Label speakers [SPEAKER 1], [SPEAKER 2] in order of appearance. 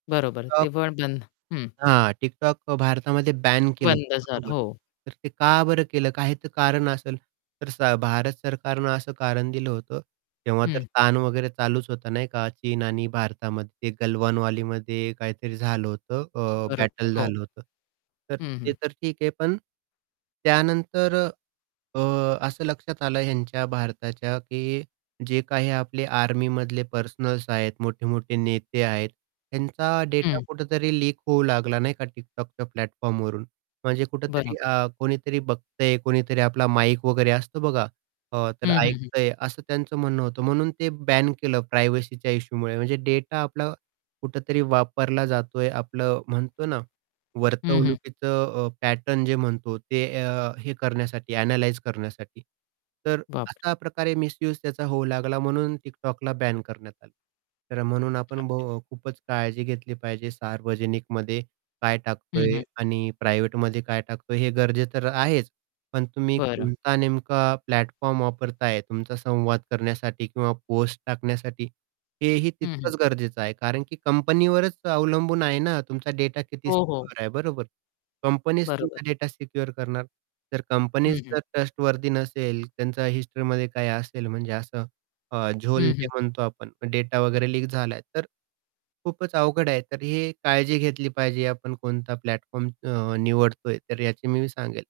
[SPEAKER 1] बरोबर,
[SPEAKER 2] TikTok
[SPEAKER 1] ते [unintelligible] बंद, हं.
[SPEAKER 2] हां, TikTok अ, भारतामध्ये बॅन केलं
[SPEAKER 1] बंद
[SPEAKER 2] होतं,
[SPEAKER 1] झाला,
[SPEAKER 2] बरोबर.
[SPEAKER 1] हो.
[SPEAKER 2] तर ते का बरं केलं? काही तर कारण असेल. तर स भारत सरकारनं असं कारण दिलं होतं. तेव्हा तर
[SPEAKER 1] हं.
[SPEAKER 2] ताण वगैरे चालूच होतं, नाही का. चीन आणि भारतामध्ये ते गलवान वॅलीमध्ये काहीतरी झालं होतं. अ,
[SPEAKER 1] बरोबर,
[SPEAKER 2] बॅटल
[SPEAKER 1] हो.
[SPEAKER 2] झालं होतं. तर
[SPEAKER 1] हं,
[SPEAKER 2] ते
[SPEAKER 1] हं.
[SPEAKER 2] तर ठीक आहे. पण, त्यानंतर अ, असं लक्षात आलं ह्यांच्या भारताच्या, की जे काही आपले आर्मीमधले पर्सनल्स आहेत, मोठे-मोठे नेते आहेत, ह्यांचा डेटा
[SPEAKER 1] हं.
[SPEAKER 2] कुठेतरी लीक होऊ लागला, नाही का TikTokच्या प्लॅटफॉर्मवरून. म्हणजे कुठेतरी
[SPEAKER 1] बरोबर.
[SPEAKER 2] अ, कोणीतरी बघतंय, कोणीतरी आपला माईक वगैरे असतो बघा, अ, तर
[SPEAKER 1] हं, हं, हं.
[SPEAKER 2] ऐकतंय असं त्यांचं म्हणणं होतं. म्हणून ते बॅन केलं, प्रायव्हसीच्या इश्यूमुळे. म्हणजे डेटा आपलं, कुठेतरी वापरला जातोय. आपलं म्हणतो ना,
[SPEAKER 1] हं, हं.
[SPEAKER 2] वर्तवणुकीचं अ, पॅटर्न जे म्हणतो ते अ, हे करण्यासाठी ॲनलाईज करण्यासाठी. तर
[SPEAKER 1] बापरे!
[SPEAKER 2] अशा प्रकारे मिसयूज त्याचा होऊ लागला, म्हणून TikTokला बॅन करण्यात आलं. तर म्हणून आपण
[SPEAKER 1] [unintelligible]
[SPEAKER 2] [unintelligible] खूपच काळजी घेतली पाहिजे. सार्वजनिकमध्ये काय
[SPEAKER 1] हं,
[SPEAKER 2] टाकतोय
[SPEAKER 1] हं.
[SPEAKER 2] आणि प्रायव्हेटमध्ये काय टाकतोय? हे गरजेचं आहेच. पण तुम्ही
[SPEAKER 1] बरं.
[SPEAKER 2] कोणता नेमका प्लॅटफॉर्म वापरताय, तुमचा संवाद करण्यासाठी किंवा पोस्ट टाकण्यासाठी, हेही
[SPEAKER 1] हं, हं.
[SPEAKER 2] तितकंच गरजेचं आहे. कारण की कंपनीवरच अवलंबून आहे ना, तुमचा डेटा किती
[SPEAKER 1] हो, हो.
[SPEAKER 2] सिक्युअर आहे. बरोबर? कंपनीच
[SPEAKER 1] बरोबर.
[SPEAKER 2] तुमचा डेटा सिक्युअर करणार. तर
[SPEAKER 1] हं,
[SPEAKER 2] कंपनीच
[SPEAKER 1] हं.
[SPEAKER 2] जर ट्रस्टवर्थी नसेल, त्यांचा हिस्ट्रीमध्ये काही असेल, म्हणजे असं अ, झोल
[SPEAKER 1] हं,
[SPEAKER 2] जे
[SPEAKER 1] हं.
[SPEAKER 2] म्हणतो आपण, डेटा वगैरे लीक झालाय तर, खूपच अवघड आहे. तर ही काळजी घेतली पाहिजे. आपण कोणता प्लॅटफॉर्म अ, निवडतोय, तर याची मी सांगेल.